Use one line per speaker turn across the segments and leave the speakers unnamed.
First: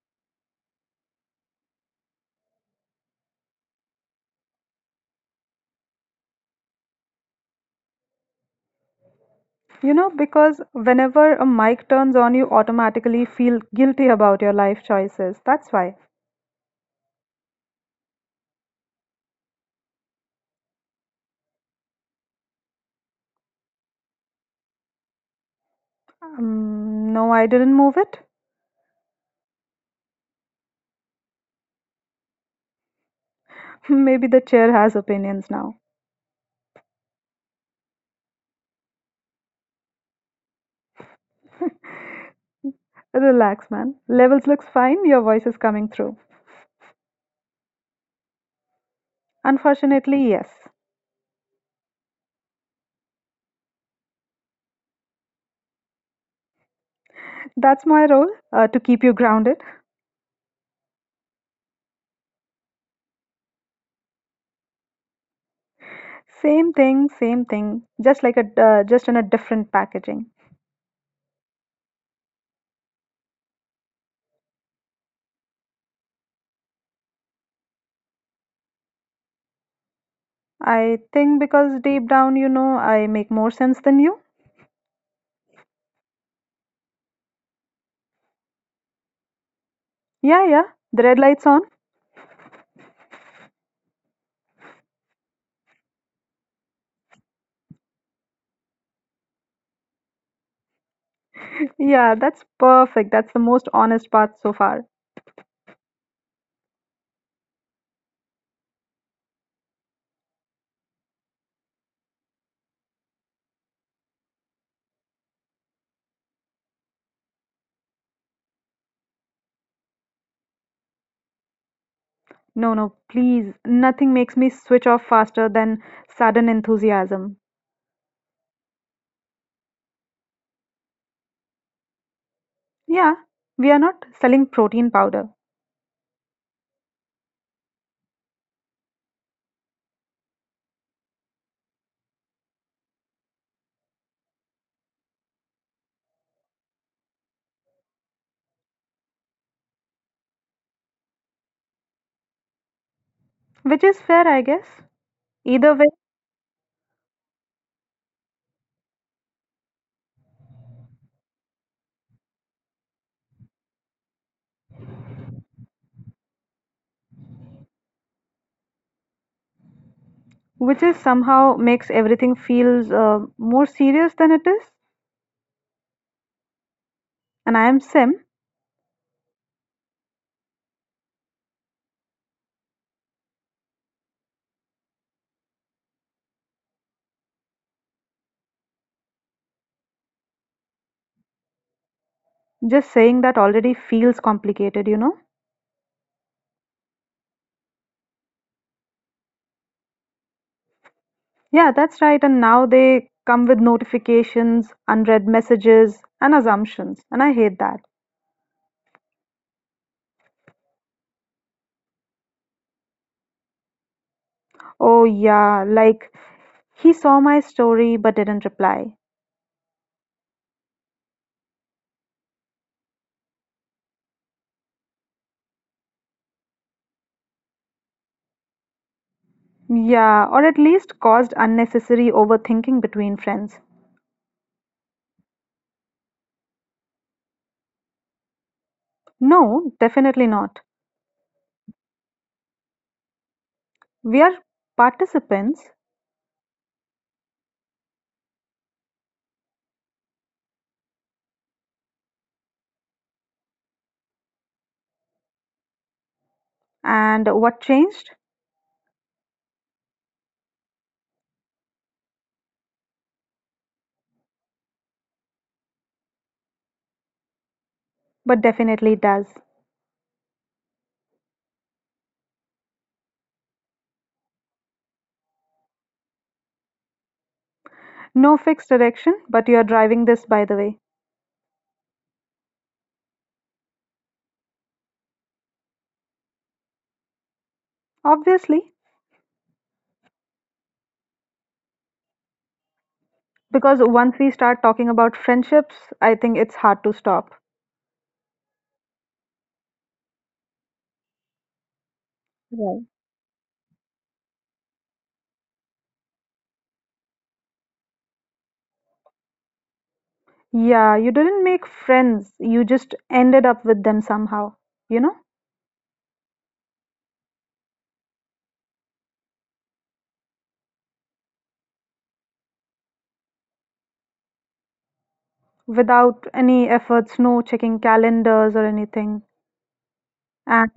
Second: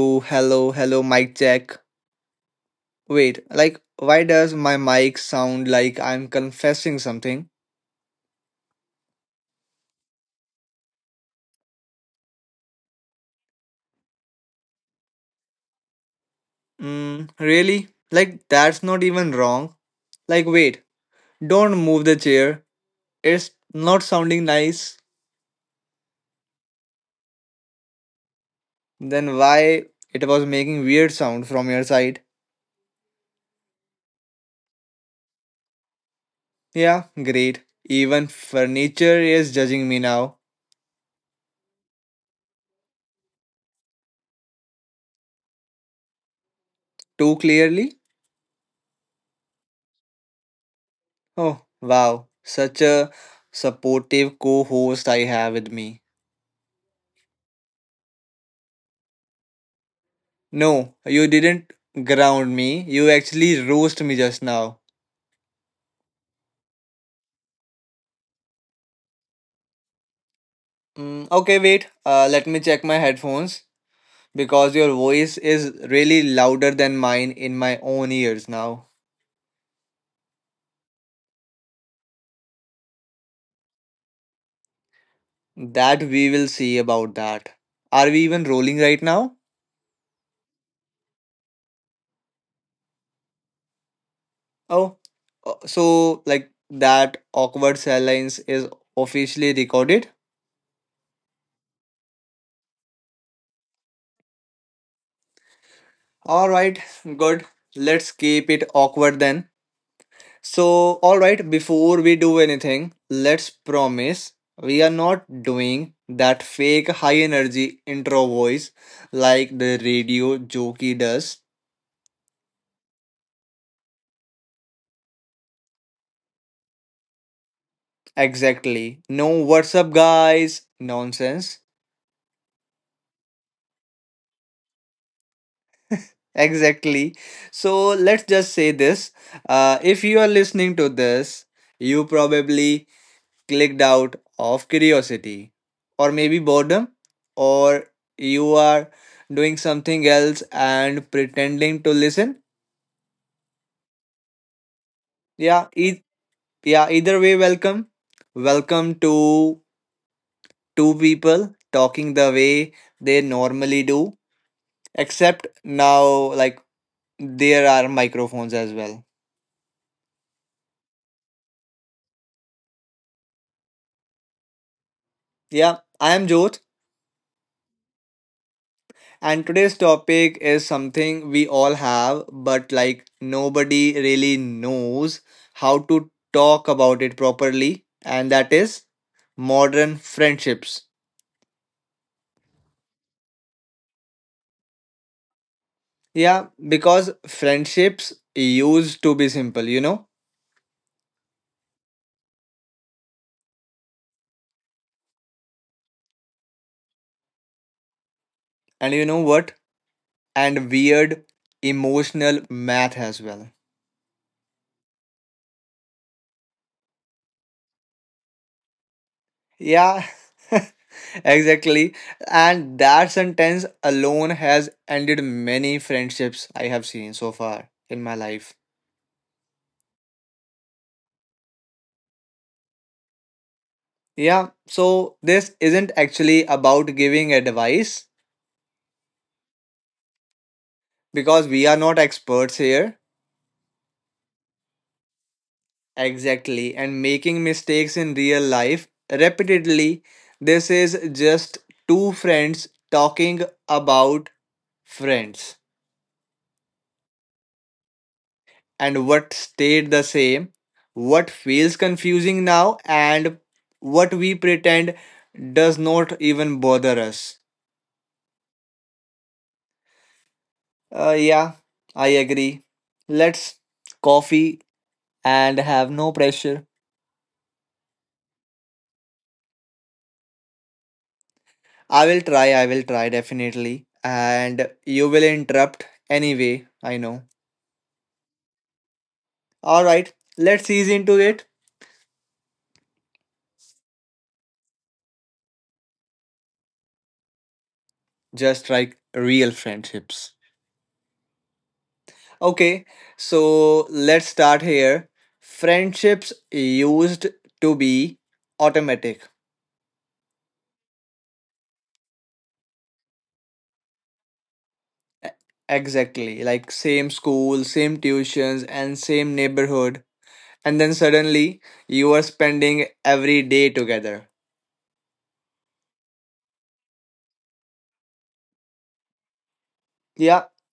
two, hello, hello, mic check. Wait, like, why does my mic sound like I'm confessing something?
You know, because whenever a mic turns on, you automatically feel guilty about your life choices. That's why.
Mm, really? Like, that's not even wrong. Like, wait, don't move the chair. It's not sounding nice.
No, I didn't move it.
Then why it was making weird sound from your side?
Maybe the chair has opinions now.
Yeah, great. Even furniture is judging me now.
Relax, man. Levels looks fine. Your voice is coming through.
Too clearly?
Unfortunately, yes.
Oh, wow. Such a supportive co host I have with me.
That's my role to keep you grounded.
No, you didn't ground me. You actually roast me just now.
Same thing, same thing. Just like a just in a different packaging.
Mm, okay, wait. Let me check my headphones because your voice is really louder than mine in my own ears now.
I think because deep down, you know, I make more sense than you.
That we will see about that. Are we even rolling right now?
Yeah, yeah. The red light's on.
Oh, so like that awkward silence is officially recorded?
Yeah, that's perfect. That's the most honest path so far.
Alright, good. Let's keep it awkward then. So, all right, before we do anything, let's promise we are not doing that fake high energy intro voice like the radio jockey does.
No, no, please. Nothing makes me switch off faster than sudden enthusiasm.
Exactly. No, what's up, guys? Nonsense.
Yeah, we are not selling protein powder,
Exactly. So, let's just say this. If you are listening to this, you probably clicked out of curiosity or maybe boredom or you are doing something else and pretending to listen.
which is fair, I guess.
yeah
Either way,
e- yeah either way, welcome, to two people talking the way they normally do, except now, like, there are microphones as well.
which is somehow makes everything feels more serious than it is.
Yeah, I am Jot.
And I am Sim.
And today's topic is something we all have, but like nobody really knows how to talk about it properly, and that is modern friendships.
Just saying that already feels complicated, you know?
Yeah, because friendships used to be simple, you know?
Yeah, that's right. And now they come with notifications, unread messages, and assumptions. And I hate that.
And you know what? And weird emotional math as well.
Oh, yeah, like he saw my story but didn't reply.
Yeah, exactly. And that sentence alone has ended many friendships I have seen so far in my life.
Yeah, or at least caused unnecessary overthinking between friends.
Yeah, so this isn't actually about giving advice
No, definitely not.
because we are not experts here.
We are participants,
Exactly, and making mistakes in real life repeatedly. This is just two friends talking about friends,
and what changed?
and what stayed the same, what feels confusing now, and what we pretend does not even bother us.
But definitely does.
Yeah, I agree. Let's coffee and have no pressure.
No fixed direction, but you are driving this by the way.
I will try definitely. And you will interrupt anyway, I know.
Obviously,
Alright, let's ease into it.
because once we start talking about friendships, I think it's hard to stop.
Just like real friendships.
Right.
Okay, so let's start here. Friendships used to be automatic.
Yeah, you didn't make friends, you just ended up with them somehow. You know?
E- Exactly, like same school, same tuitions, and same neighborhood. And then suddenly you are spending every day together.
Without any efforts, no checking calendars or anything.
Yeah,
And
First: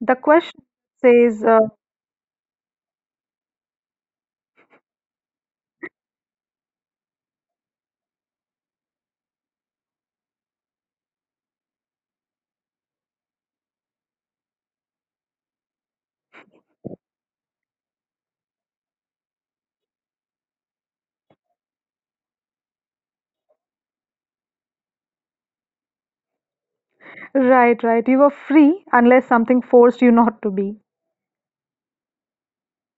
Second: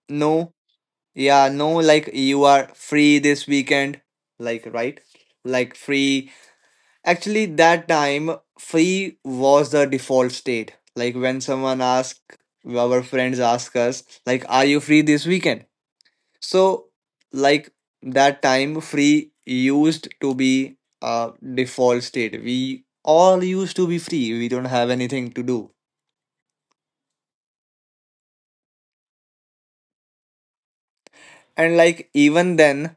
the
no.
question says,
Yeah, no, like you are free this weekend, like, right? Like, free. Actually, that time, free was the default state. Like, when someone ask, our friends ask us, like, are you free this weekend? So, like that time, free used to be a default state. We all used to be free. We don't have anything to do.
right, right, you are free unless something forced you not to be.
And like even then,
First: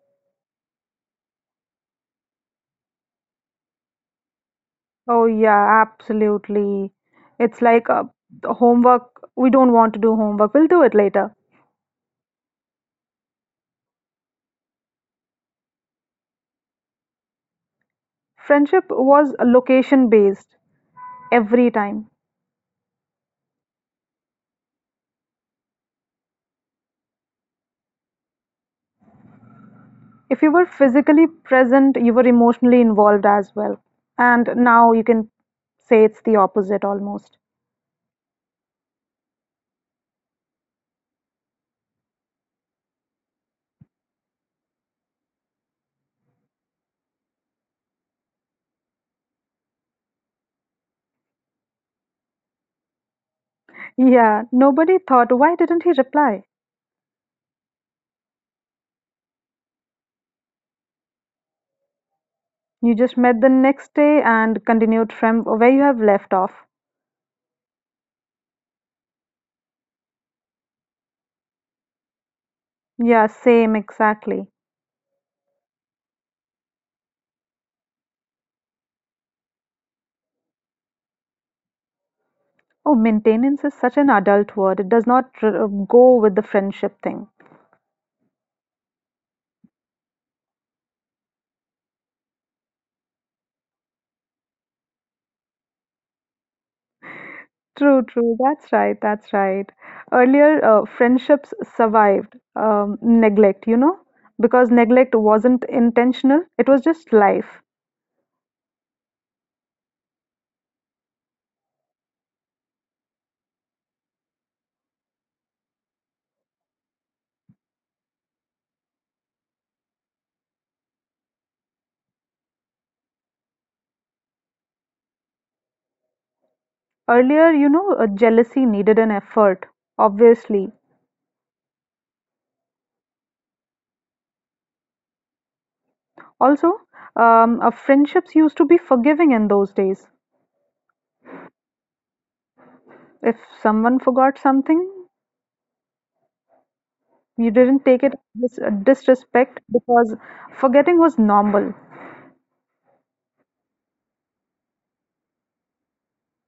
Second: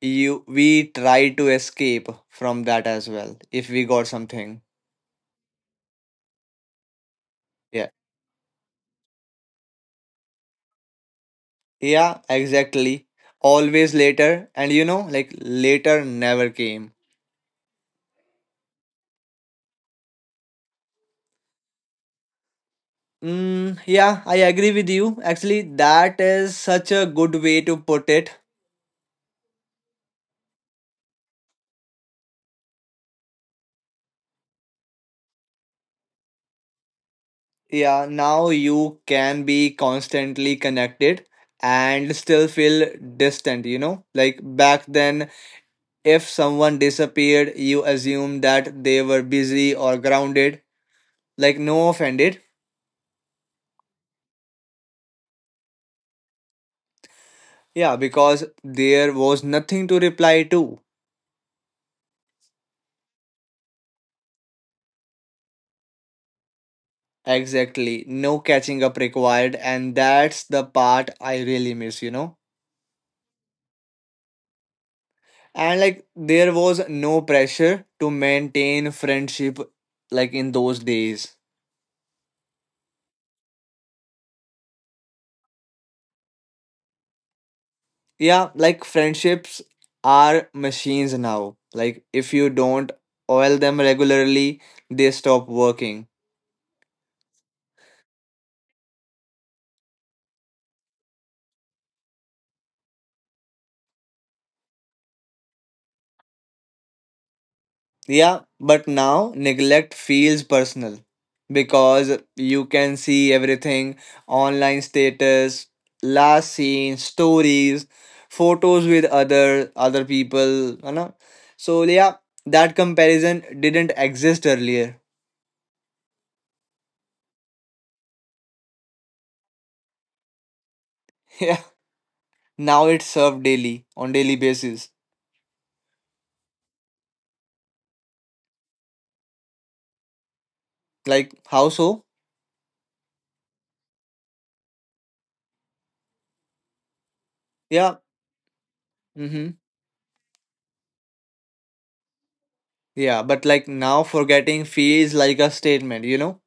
you we try to escape from that as well if we got something.
Oh, yeah, absolutely. It's
Yeah,
like the homework. We don't want to do homework. We'll do it later.
yeah, exactly, always later, and like later never came.
Friendship was location based every time.
Mm, yeah, I agree with you. Actually, that is such a good way to put it.
If you were physically present, you were emotionally involved as well. And now you can say it's the opposite almost.
Yeah, now you can be constantly connected and still feel distant. Like back then, if someone disappeared, you assumed that they were busy or grounded, like, no offended.
Yeah, nobody thought, why didn't he reply?
Yeah, because there was nothing to reply to.
You just met the next day and continued from where you have left off.
Exactly. No catching up required. And that's the part I really miss, you know?
Yeah, same, exactly.
And like, there was no pressure to maintain friendship like in those days.
Oh, maintenance is such an adult word. It does not go with the friendship thing.
Yeah, like, friendships are machines now. Like, if you don't oil them regularly, they stop working.
True, true. That's right. That's right. Earlier, friendships survived neglect, you know, because neglect wasn't intentional, it was just life.
Yeah, but now neglect feels personal because you can see everything: online status, last seen, stories, photos with other people. So yeah, that comparison didn't exist earlier.
Earlier, you know, jealousy needed an effort, obviously.
Yeah. Now it's served daily on daily basis.
Also, friendships used to be forgiving in those days.
Like, how so?
If someone forgot something, you didn't
Yeah.
take it as
Mm-hmm.
disrespect because forgetting was normal.
Yeah, but like now forgetting feels like a statement, you know?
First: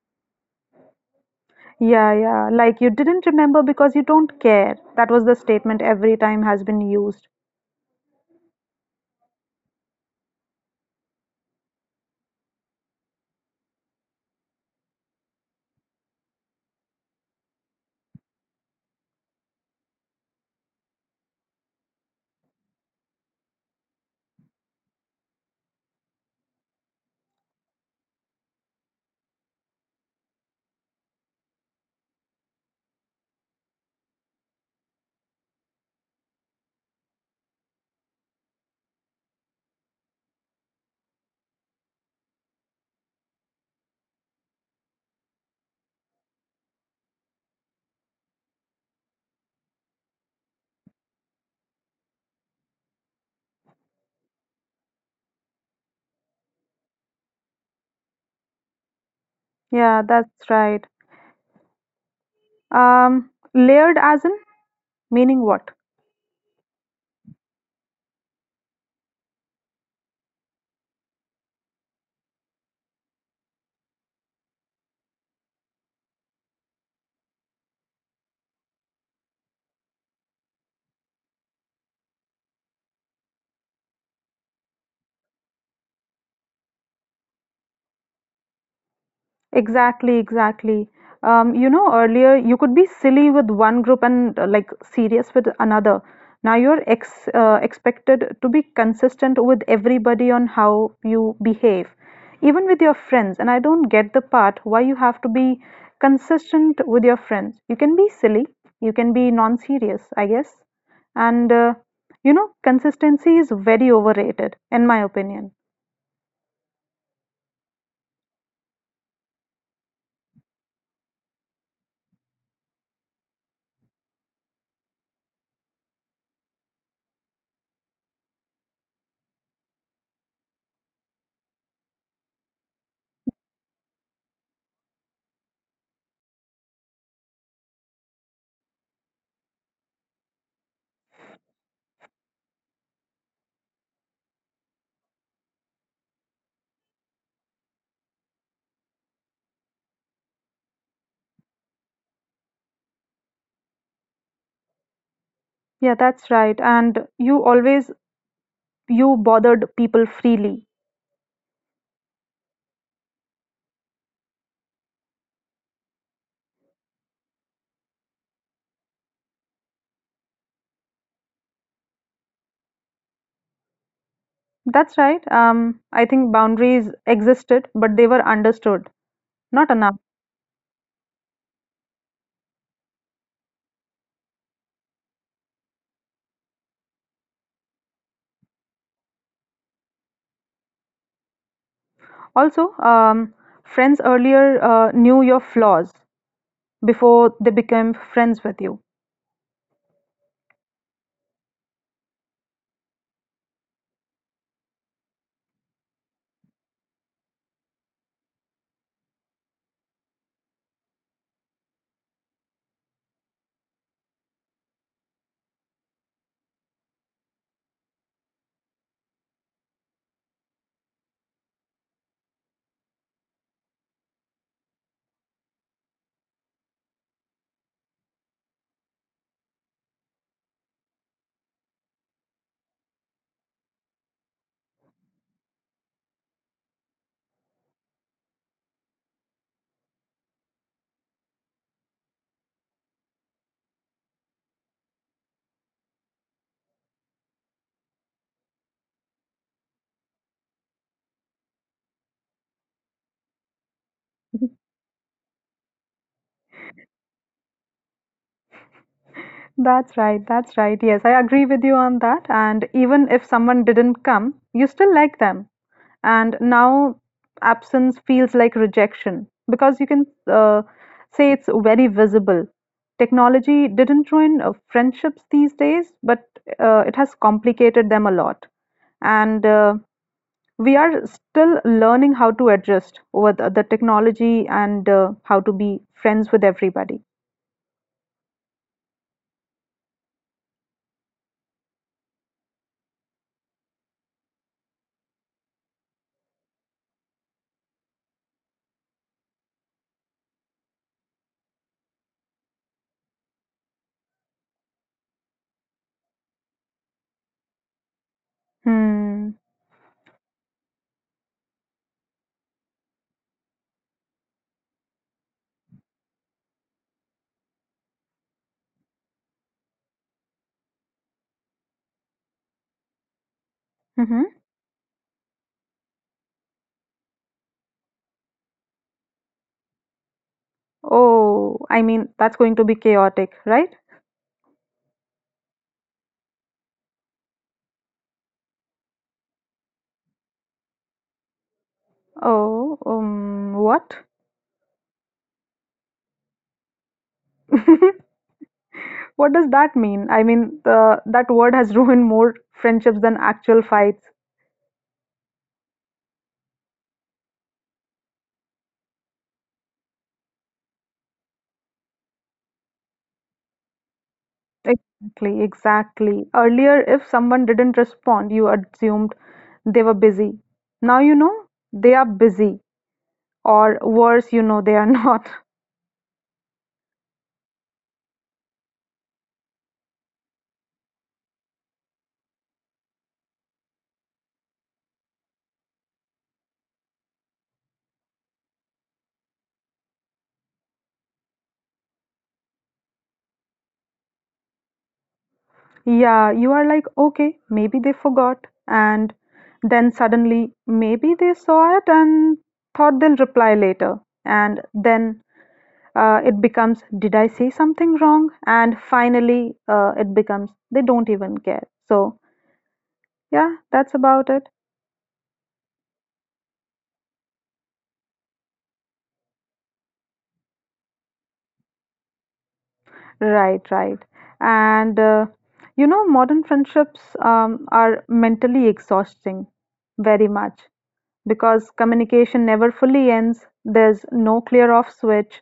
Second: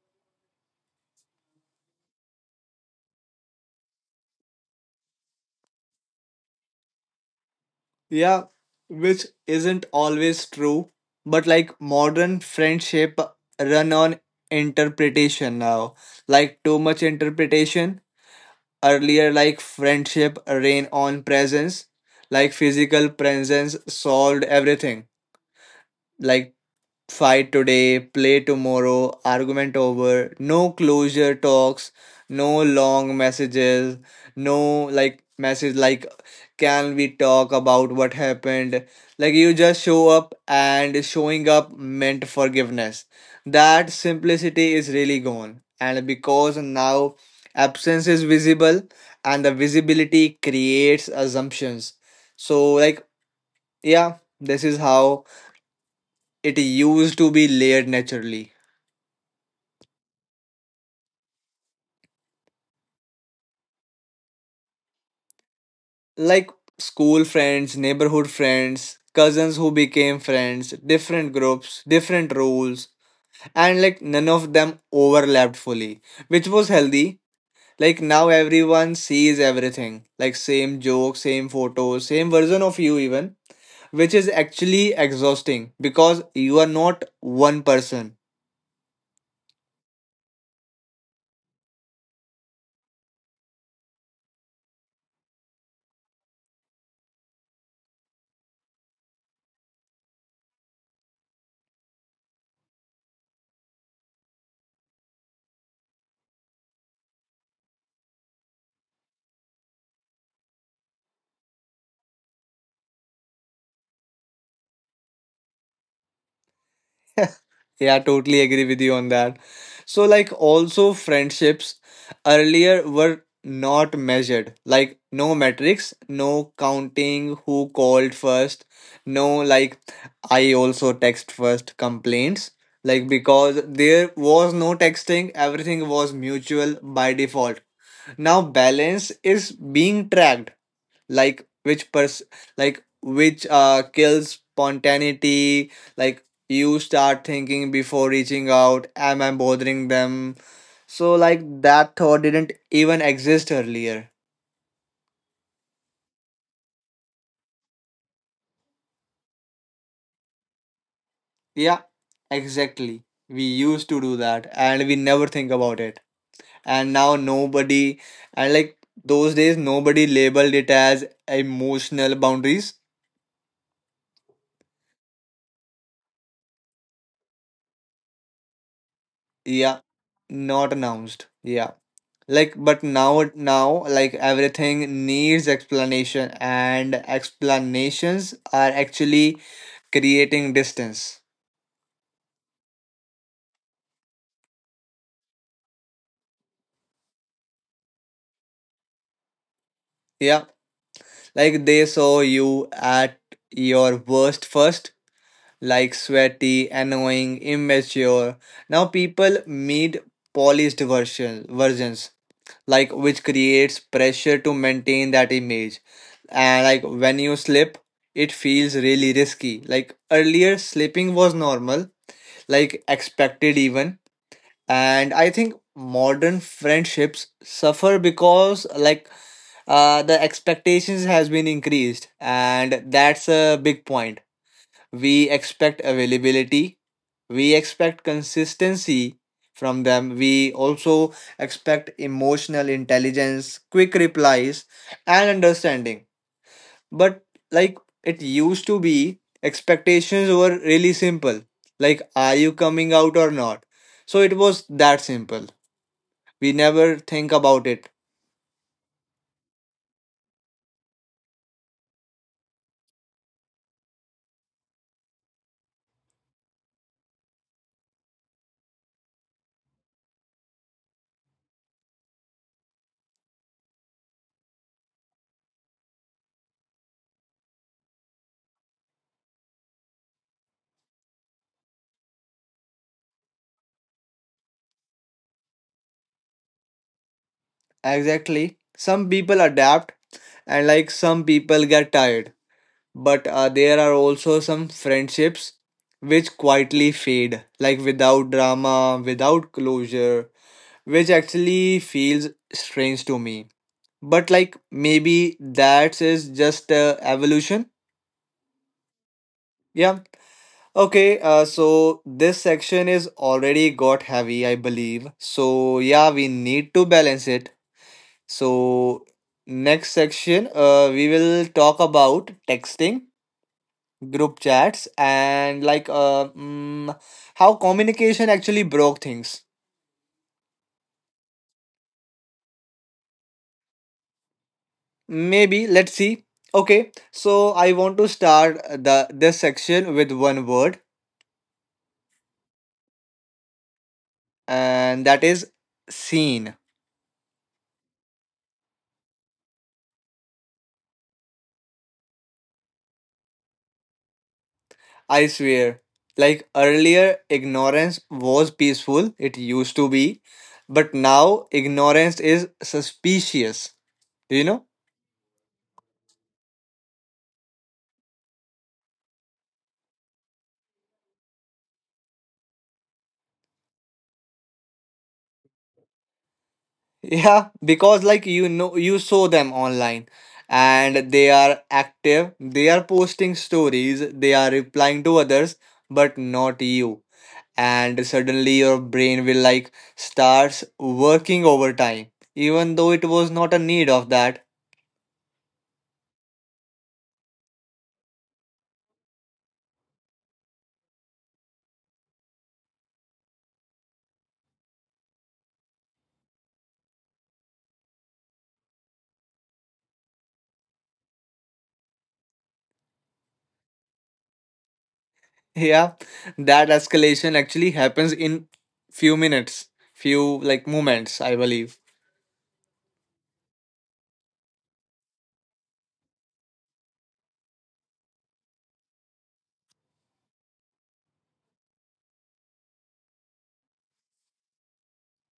Yeah, yeah. Like you didn't remember because you don't care. That was the statement every time has been used.
Yeah, which isn't always true, but like modern friendship run on interpretation now. Like, too much interpretation. Earlier, like friendship ran on presence, like physical presence solved everything. Like, fight today, play tomorrow, argument over, no closure talks, no long messages, no, like, message like, can we talk about what happened? Like, you just show up, and showing up meant forgiveness. That simplicity is really gone. And because now absence is visible, and the visibility creates assumptions. So like, yeah, this is how it used to be layered naturally.
Yeah, that's right. Layered as in meaning what?
Like, school friends, neighborhood friends, cousins who became friends, different groups, different roles, and like none of them overlapped fully, which was healthy. Like, now everyone sees everything, like same joke, same photo, same version of you, even, which is actually exhausting because you are not one person.
Exactly, exactly. You know, earlier you could be silly with one group and like serious with another. Now you're ex expected to be consistent with everybody on how you behave, even with your friends. And I don't get the part why you have to be consistent with your friends. You can be silly, you can be non-serious, I guess. And you know, consistency is very overrated, in my opinion.
Yeah, totally agree with you on that. So, like, also friendships earlier were not measured. Like, no metrics, no counting who called first, no, like, I also text first complaints. Like, because there was no texting, everything was mutual by default. Now, balance is being tracked, like which kills spontaneity. Like, you start thinking before reaching out, am I bothering them? So like, that thought didn't even exist earlier.
Yeah, that's right. And you always you bothered people freely.
Yeah, exactly, we used to do that and we never think about it. And now nobody, and like those days nobody labeled it as emotional boundaries.
That's right. I think boundaries existed, but they were understood, not
Yeah,
enough.
not announced. Yeah, like, but now like everything needs explanation, and explanations are actually creating distance.
Also, friends earlier knew your flaws before they became friends with you.
Yeah, like they saw you at your worst first, like sweaty, annoying, immature. Now people need polished versions, like which creates pressure to maintain that image, and like when you slip, it feels really risky. Like, earlier slipping was normal, like expected even. And I think modern friendships suffer because, like, the expectations has been increased, and that's a big point. We expect availability, we expect consistency from them, we also expect emotional intelligence, quick replies, and understanding. But like it used to be expectations were really simple, like, are you coming out or not? So it was that simple, we never think about it.
That's right, that's right. Yes, I agree with you on that. And even if someone didn't come, you still like them. And now absence feels like rejection because you can uh, say it's very visible. Technology didn't ruin friendships these days, but it has complicated them a lot. And we are still learning how to adjust over the technology and how to be friends with everybody.
Exactly, some people adapt, and like some people get tired, but there are also some friendships which quietly fade, like without drama, without closure, which actually feels strange to me, but like maybe that is just evolution.
Hmm.
Yeah. Okay. So this section is already got heavy, I believe. So yeah, we need to balance it. So next section, we will talk about texting,
Mm-hmm.
group chats, and like how communication actually broke things.
Oh, I mean, that's going to be chaotic, right?
Maybe let's see. Okay. So I want to start the this section with one word,
Oh, what?
and that is scene.
What does that mean? I mean, that word has ruined more friendships than actual fights.
I swear. Like earlier, ignorance was peaceful, it used to be, but now ignorance is suspicious, you know?
Exactly, exactly. Earlier, if someone didn't respond, you assumed they were busy. Now you know they are busy, or worse, you know they are not.
Yeah, because like you saw them online and they are active, they are posting stories, they are replying to others, but not you. And suddenly your brain will like starts working overtime, even though it was not a need of that.
Yeah, you are like, okay, maybe they forgot. And then suddenly, maybe they saw it and thought they'll reply later. And then it becomes, did I say something wrong? And finally, it becomes, they don't even care. So, yeah, that's about it.
Yeah, that escalation actually happens in few minutes, few like moments, I believe.
Right, right. And you know, modern friendships are mentally exhausting, very much, because communication never fully ends. There's no clear off switch.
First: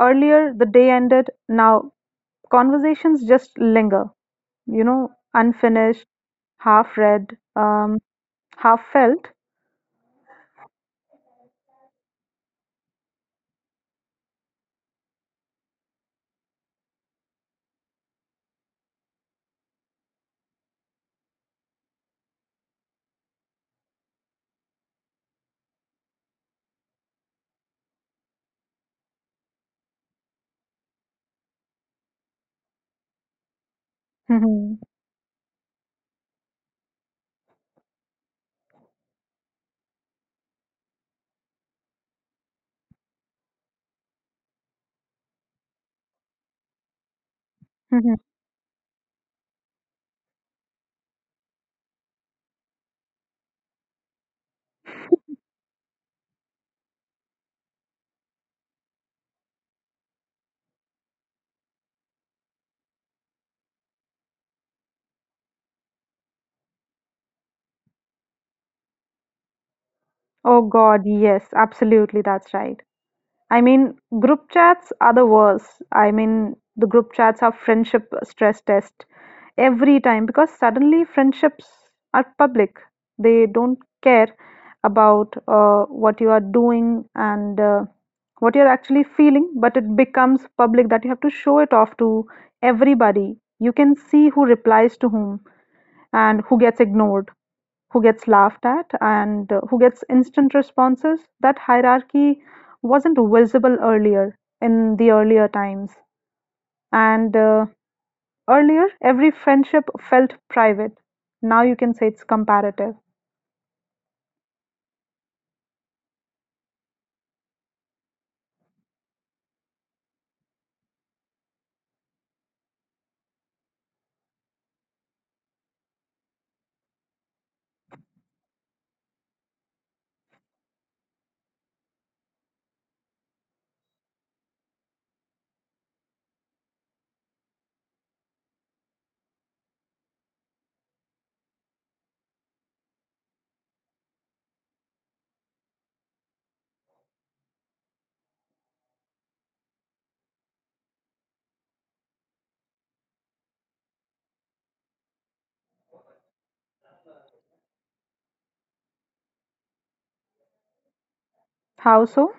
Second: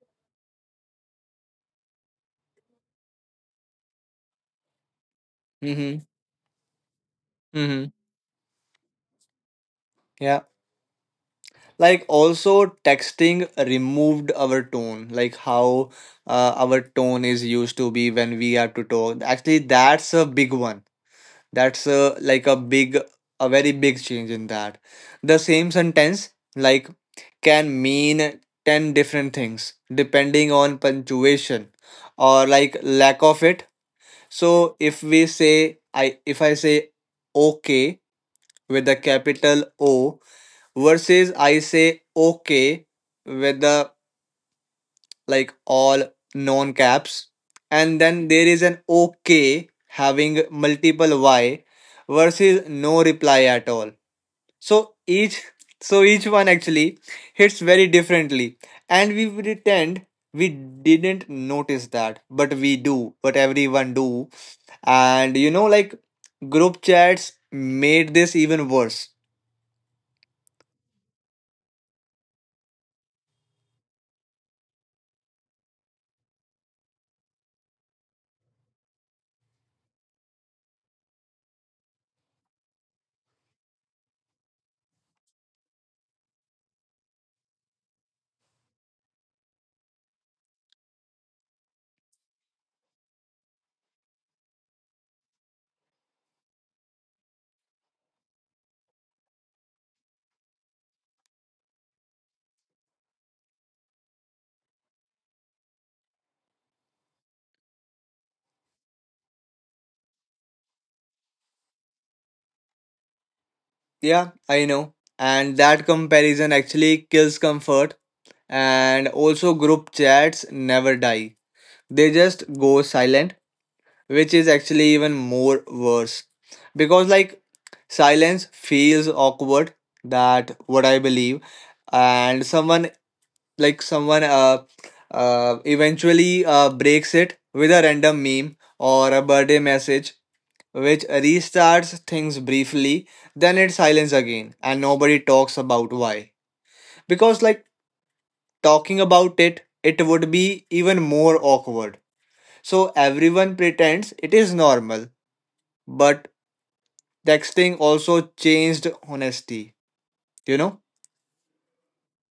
Earlier the day ended, now conversations just linger, you know,
Mm-hmm.
unfinished, half read,
Mm-hmm.
half felt.
Yeah. Like also texting removed our tone, like how our tone is used to be when we are to talk. Actually, that's a big one. That's a very big change in that. The same sentence like can mean 10 different things depending on punctuation or like lack of it. So if I say okay with the capital O, versus I say okay with the like all non caps, and then there is an okay having multiple y versus no reply at all. So each, one actually hits very differently, and we pretend we didn't notice that but we do, but everyone do. And like group chats made this even worse.
Oh God, yes, absolutely, that's right. I mean, group chats are the worst. I mean, the group chats are friendship stress test every time because suddenly friendships are public. They don't care about what you are doing and what you're actually feeling, but it becomes public that you have to show it off to everybody. You can see who replies to whom and who gets ignored, who gets laughed at, and who gets instant responses. That hierarchy wasn't visible earlier in the earlier times. And earlier, every friendship felt private. Now you can say it's comparative.
Yeah, I know, and that comparison actually kills comfort. And also group chats never die, they just go silent, which is actually even more worse, because like silence feels awkward, that what I believe. And someone, like someone uh, eventually breaks it with a random meme or a birthday message, which restarts things briefly, then it's silence again and nobody talks about why. Because like talking about it would be even more awkward, so everyone pretends it is normal. But texting also changed honesty, you know
How so?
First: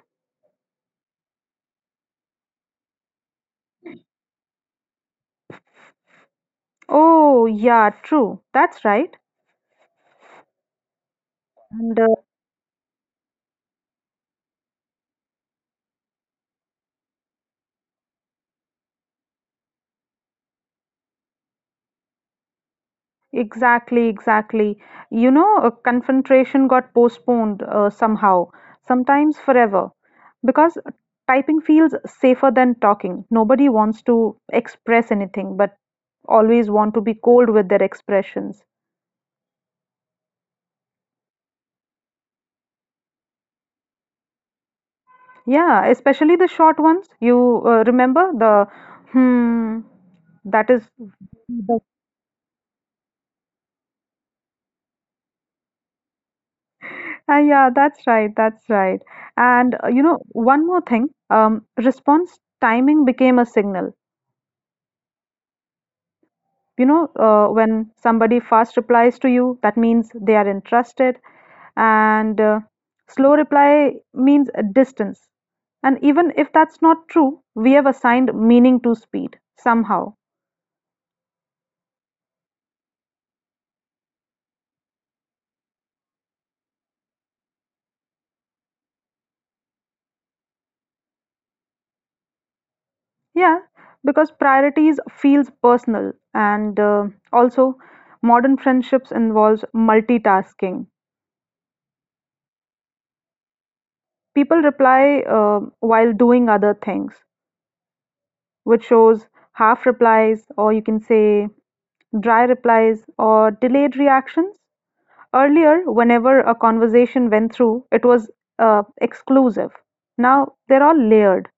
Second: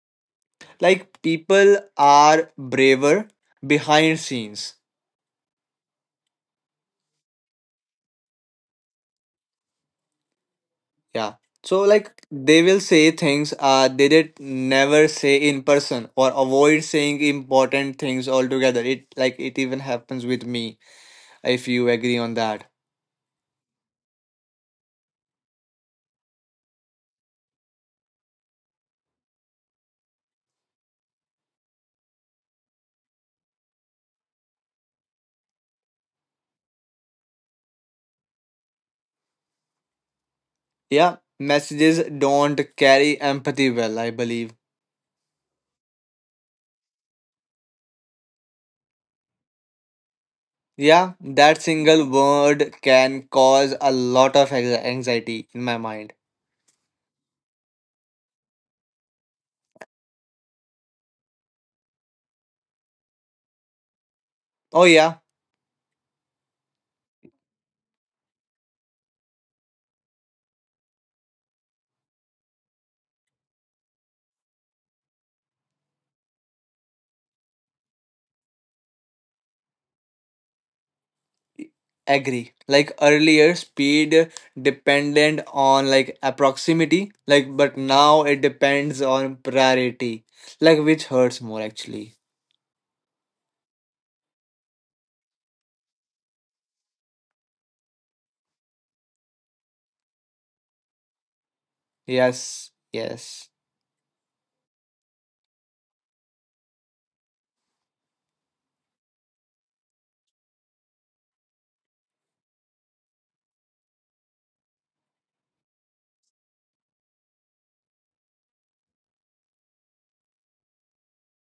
like people are braver behind scenes.
Oh, yeah, true. That's right.
Yeah, so
And
like they will say things they did never say in person or avoid saying important things altogether. It even happens with me, if you agree on that.
exactly, exactly. You know, confrontation got postponed somehow, sometimes forever, because typing feels safer than talking. Nobody wants to express anything, but always want to be cold with their expressions.
Yeah, messages don't carry empathy well, I believe.
Yeah, especially the short ones. You remember the hmm, that is.
Yeah, that single word can cause a lot of anxiety in my mind.
Ah, yeah, that's right. That's right. And you know, one more thing, response timing became a signal.
Oh yeah.
You know, when somebody fast replies to you that means they are interested and slow reply means a distance, and even if that's not true, we have assigned meaning to speed somehow.
Agree, like earlier speed depended on like a proximity, like but now it depends on priority, like which hurts more actually.
Yeah, because priorities feels personal and also modern friendships involves multitasking.
Yes, yes.
People reply while doing other things, which shows half replies, or you can say dry replies, or delayed reactions. Earlier, whenever a conversation went through, it was exclusive. Now they're all layered.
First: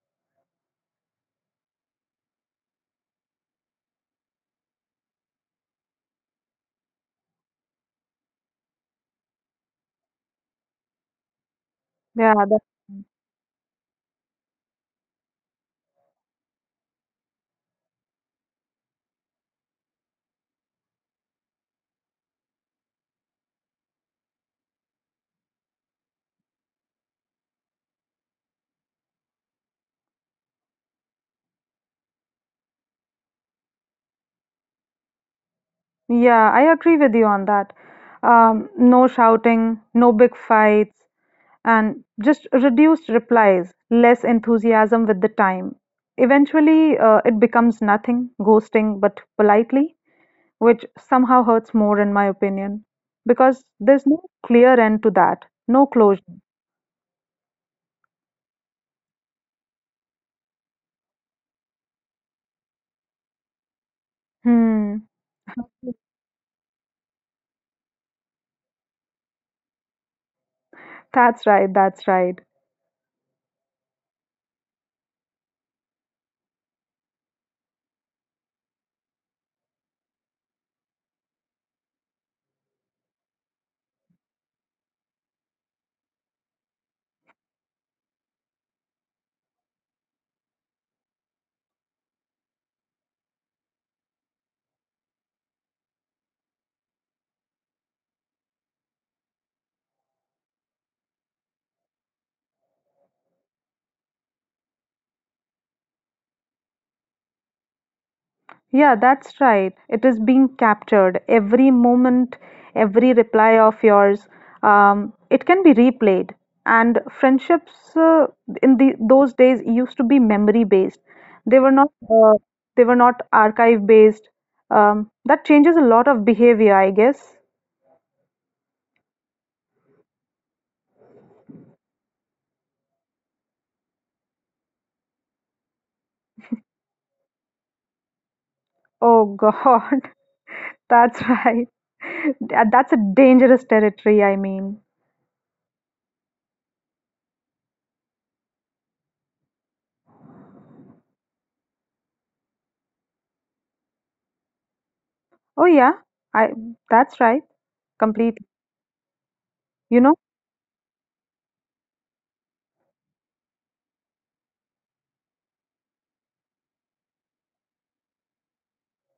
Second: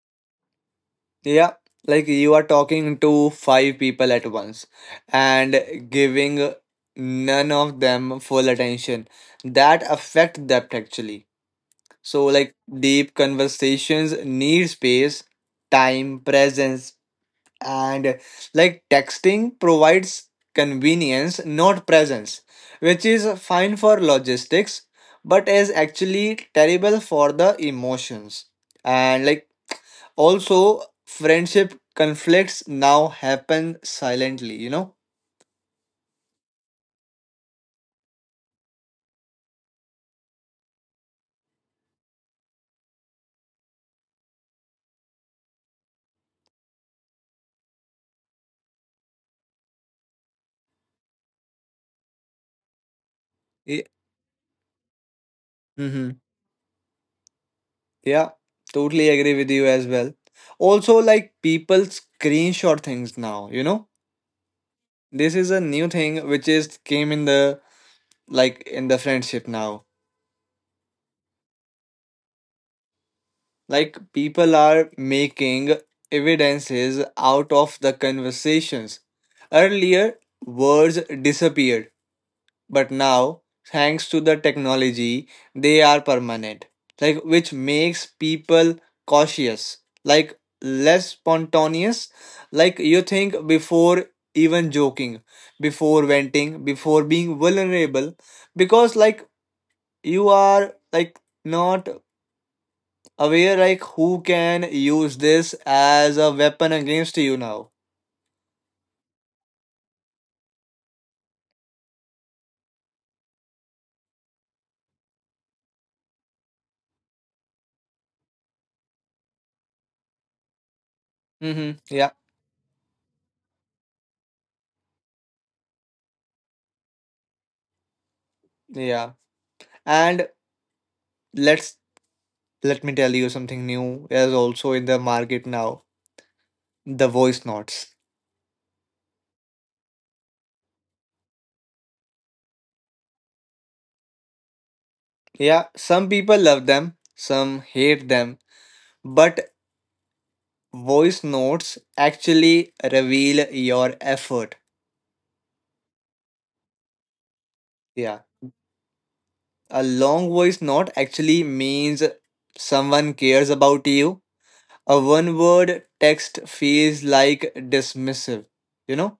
Yeah, like you are talking to five people at once and giving none of them full attention, that affect depth actually. So
Yeah,
like
that,
deep conversations need space, time, presence, and like texting provides convenience, not presence Which is fine for logistics, but is actually terrible for the emotions. And also friendship conflicts now happen silently.
yeah, I agree with you on that. No shouting, no big fights, and just reduced replies, less enthusiasm with the time. Eventually, it becomes nothing, ghosting, but politely. Which somehow hurts more in my opinion. Because
Ye-
there's no clear end to that. No
Mhm.
closure.
Yeah, totally agree with you as well. Also, like, people screenshot things now.
Hmm.
This is a new thing which is came in the, like, in the friendship now.
That's right, that's right.
Like, people are making evidences out of the conversations. Earlier, words disappeared, but now, thanks to the technology, they are permanent. Like, which makes people cautious, like less spontaneous. Like, you think before even joking, before venting, before being vulnerable, because, like, you are like not aware like who can use this as a weapon against you now.
Yeah, that's right. It is being captured. Every moment, every reply of yours, it can be replayed. And friendships in the those days used to be memory based. They were
Mm-hmm. Yeah.
not archive based. That changes a lot of behavior, I guess.
Yeah, and let's let me tell you something new is also in the market now: the voice notes.
Oh God. That's right. That's a dangerous territory, I mean.
Yeah, some people love them, some hate them, but voice notes actually reveal your effort.
Oh yeah, I that's right.
Yeah,
Completely.
a
You know?
long voice note actually means someone cares about you. A one word text feels like dismissive, you know,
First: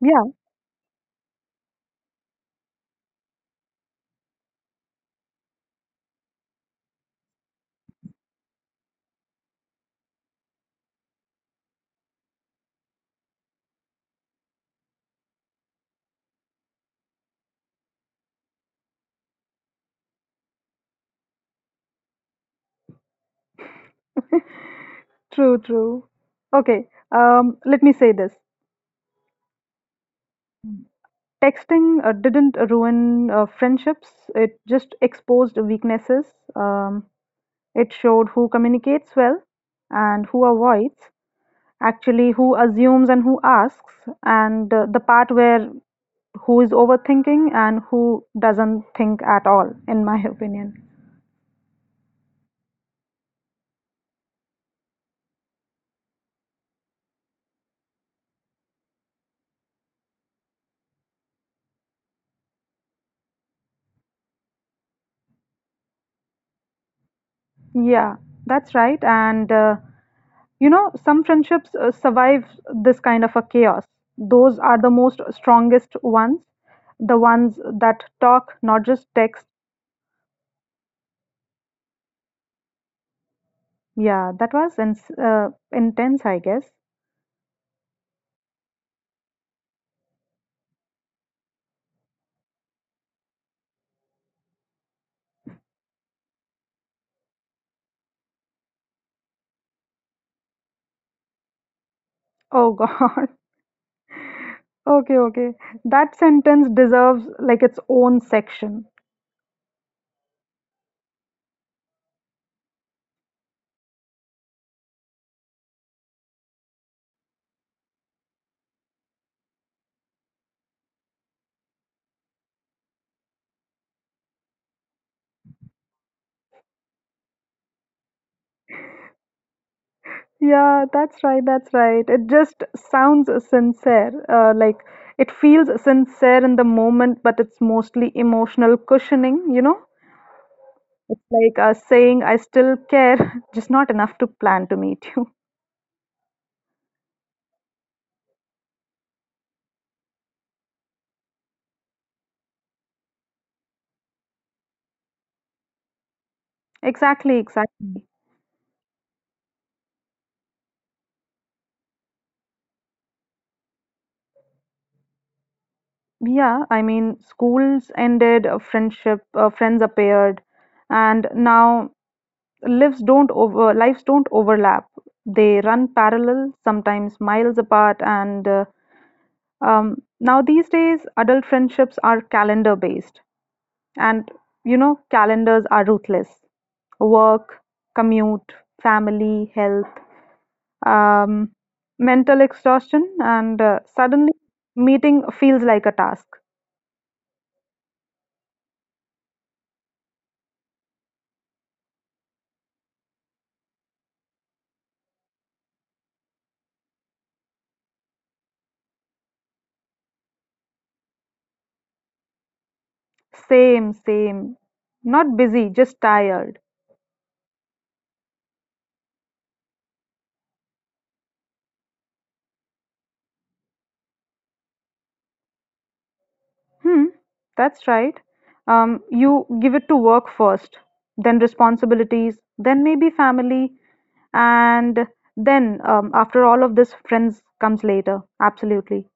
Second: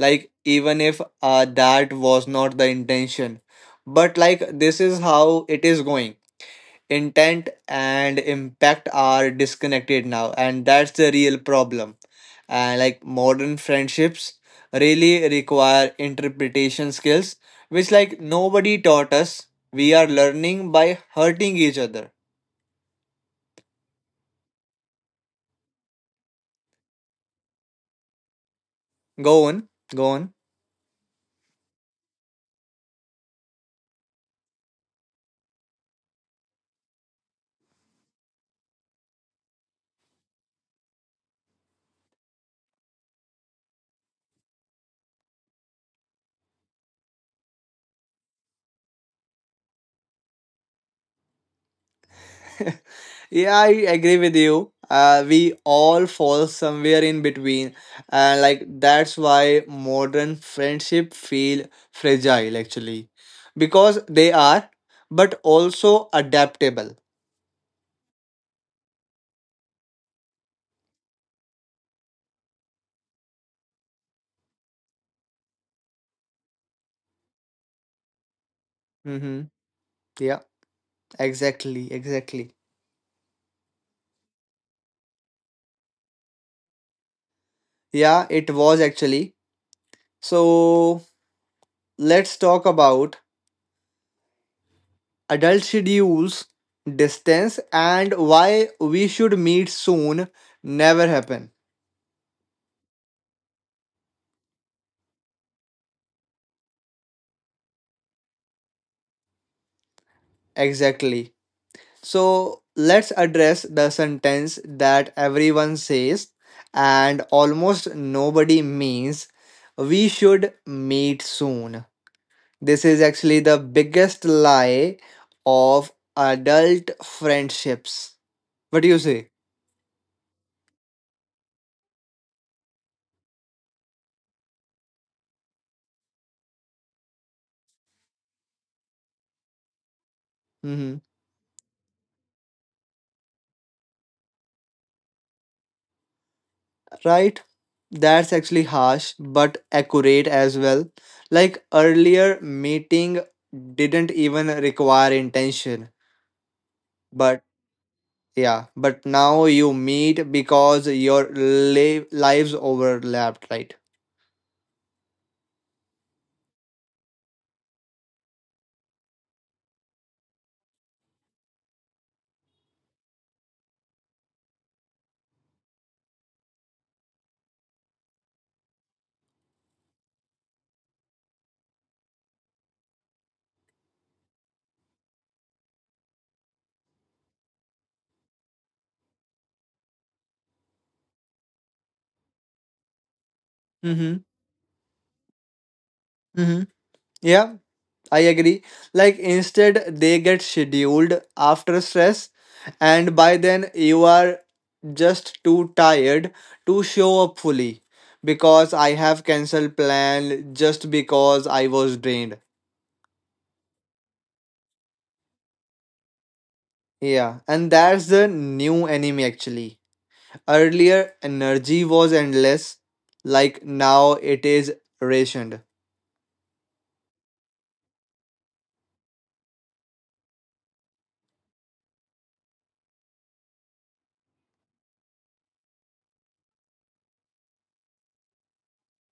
Yeah,
even if that was not the intention. But like this is how it is going. Intent and impact are disconnected now, and that's the real problem. And like modern friendships really require interpretation skills, which like nobody taught us. We are learning by hurting each other.
true, true. Okay, let me say this.
Go on, go on.
Texting didn't ruin friendships. It just exposed weaknesses. Um, it showed who communicates well and who avoids, actually who assumes and who asks, and the part where who is overthinking and who doesn't think at all, in my opinion.
Yeah, I agree with you. We all fall somewhere in between, and like that's why modern friendship feel fragile actually, because they are, but also adaptable.
Yeah, that's right. And you know, some friendships survive this kind of a chaos. Those are the most strongest ones, the ones that talk, not just text.
Mm-hmm. Yeah, exactly, exactly.
Yeah, that was intense, I guess.
Yeah, it was actually. So let's talk about adult schedules, distance, and why "we should meet soon" never happen.
Oh God. Okay, okay. That sentence deserves like its own section.
Exactly. So let's address the sentence that everyone says and almost nobody means: we should meet soon. This is actually the biggest lie of adult friendships. What do you say?
Yeah, that's right, that's right. It just sounds sincere. Like it feels sincere in the moment, but it's mostly emotional cushioning, you know?
Hmm.
It's like saying, I still care, just not enough to plan to meet you.
Right? That's actually harsh but accurate as well. Like earlier, meeting didn't even require intention,
Exactly,
but,
exactly.
yeah, but now you meet because your lives overlapped, right?
Yeah, I mean, schools ended, friends appeared, and now lives don't overlap. They run parallel, sometimes miles apart, and um, now these days, adult friendships are calendar based, and you know, calendars are ruthless. Work, commute, family, health, um, mental exhaustion, and
Mm-hmm.
suddenly meeting feels like a task.
Mm-hmm. Yeah, I agree. Like instead, they get scheduled after stress, and by then you are just too tired to show up fully, because I have cancelled plan just because I was drained.
Same, same. Not busy, just tired.
Yeah, and that's the new enemy actually. Earlier, energy was endless, like now it is rationed.
Hmm, that's right. You give it to work first, then responsibilities, then maybe family, and then, after all of this, friends comes later. Absolutely.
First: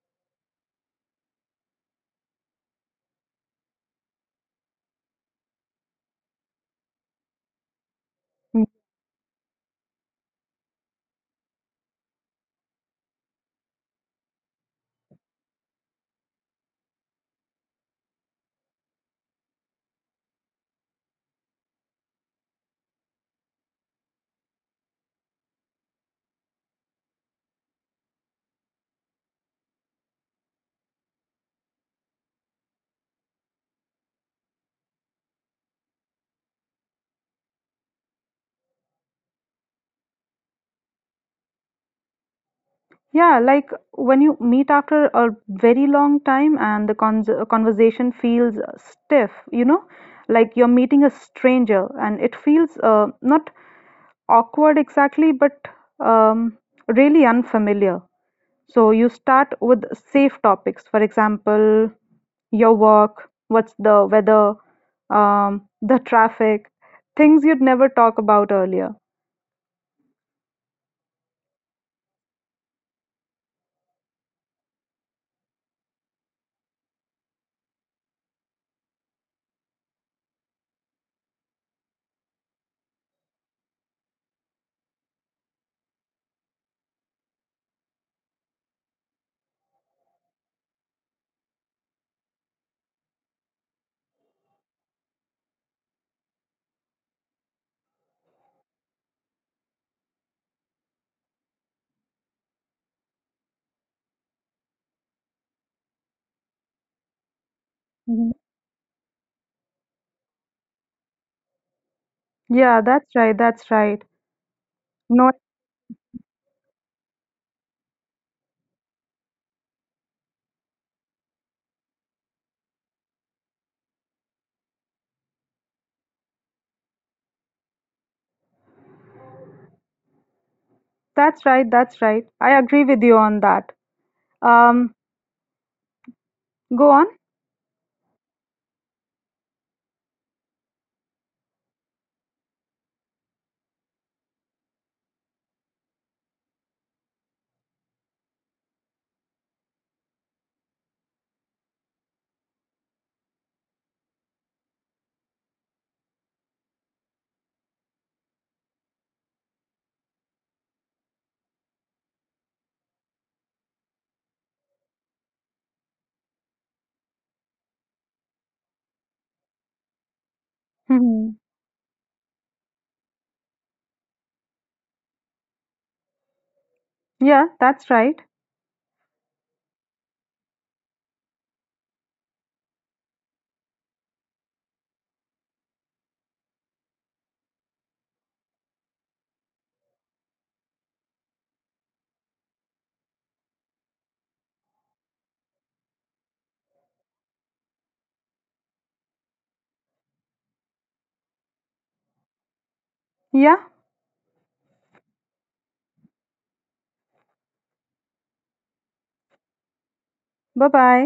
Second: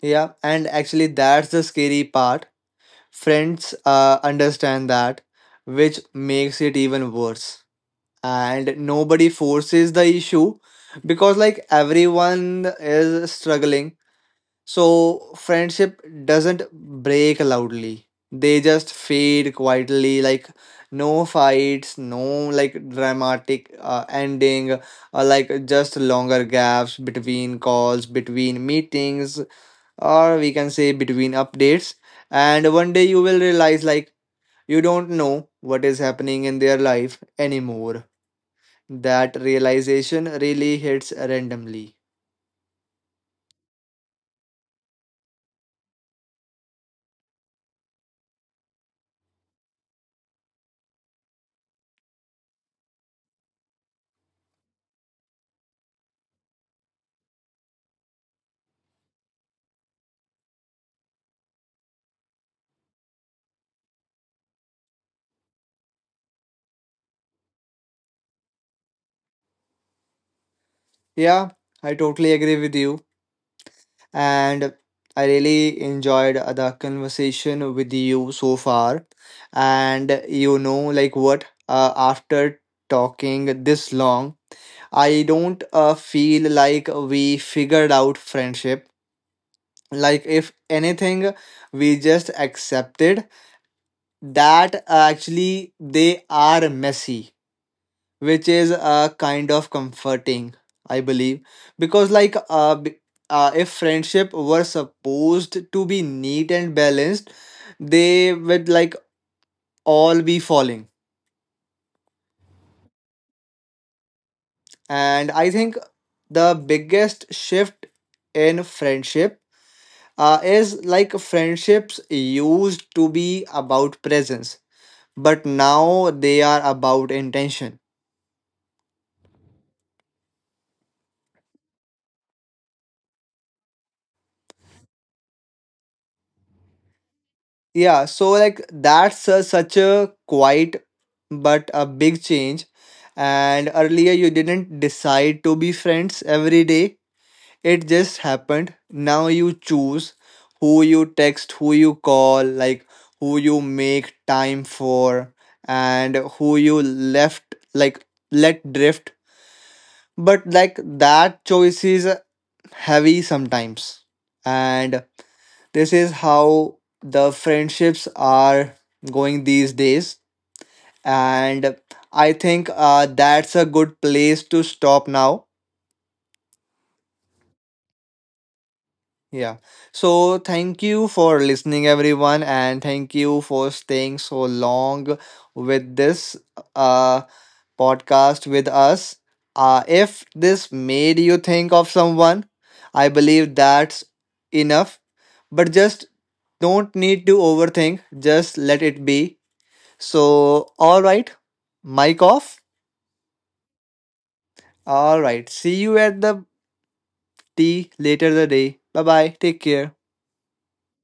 Yeah, and actually, that's the scary part. Friends understand that, which makes it even worse.
Mm.
And nobody forces the issue because, like, everyone is struggling. So, friendship doesn't break loudly, they just fade quietly. Like, no fights, no like dramatic ending, like just longer gaps between calls, between meetings, or we can say between updates. And one day you will realize like you don't know what is happening in their life anymore. That realization really hits randomly.
Yeah, like when you meet after a very long time and the conversation feels stiff, you know, like you're meeting a stranger and it feels not awkward exactly, but um, really unfamiliar. So you start with safe topics, for example, your work, what's the weather, the traffic, things you'd never talk about earlier.
Yeah, I totally agree with you. And I really enjoyed the conversation with you so far. And you know like what, after talking this long, I don't feel like we figured out friendship. Like if anything, we just accepted that, actually they are messy, which is a kind of comforting, I believe. Because like if friendship were supposed to be neat and balanced,
Mhm.
they would like all be falling.
Yeah, that's right, that's right.
And
No,
I think the biggest shift in friendship, is like friendships used to be about presence, but now they are about intention.
that's right, that's right. I agree with you on that. Um, go on.
Yeah, so like that's a, such a quiet but a big change. And earlier you didn't decide to be friends every day, it just happened. Now you choose who you text, who you call, like who you make time for, and who you left, like, let drift. But like that choice is heavy sometimes. And this is how the friendships are going these days.
Mhm.
And I think that's a good place to stop now.
Yeah, that's right.
Yeah. So thank you for listening, everyone. And thank you for staying so long with this, uh, podcast with us. If this made you think of someone, I believe that's enough. But just don't need to overthink, just let it be. So, all right, mic off.
Yeah,
All right, see you at the tea later the day. Bye bye, take care.
bye bye.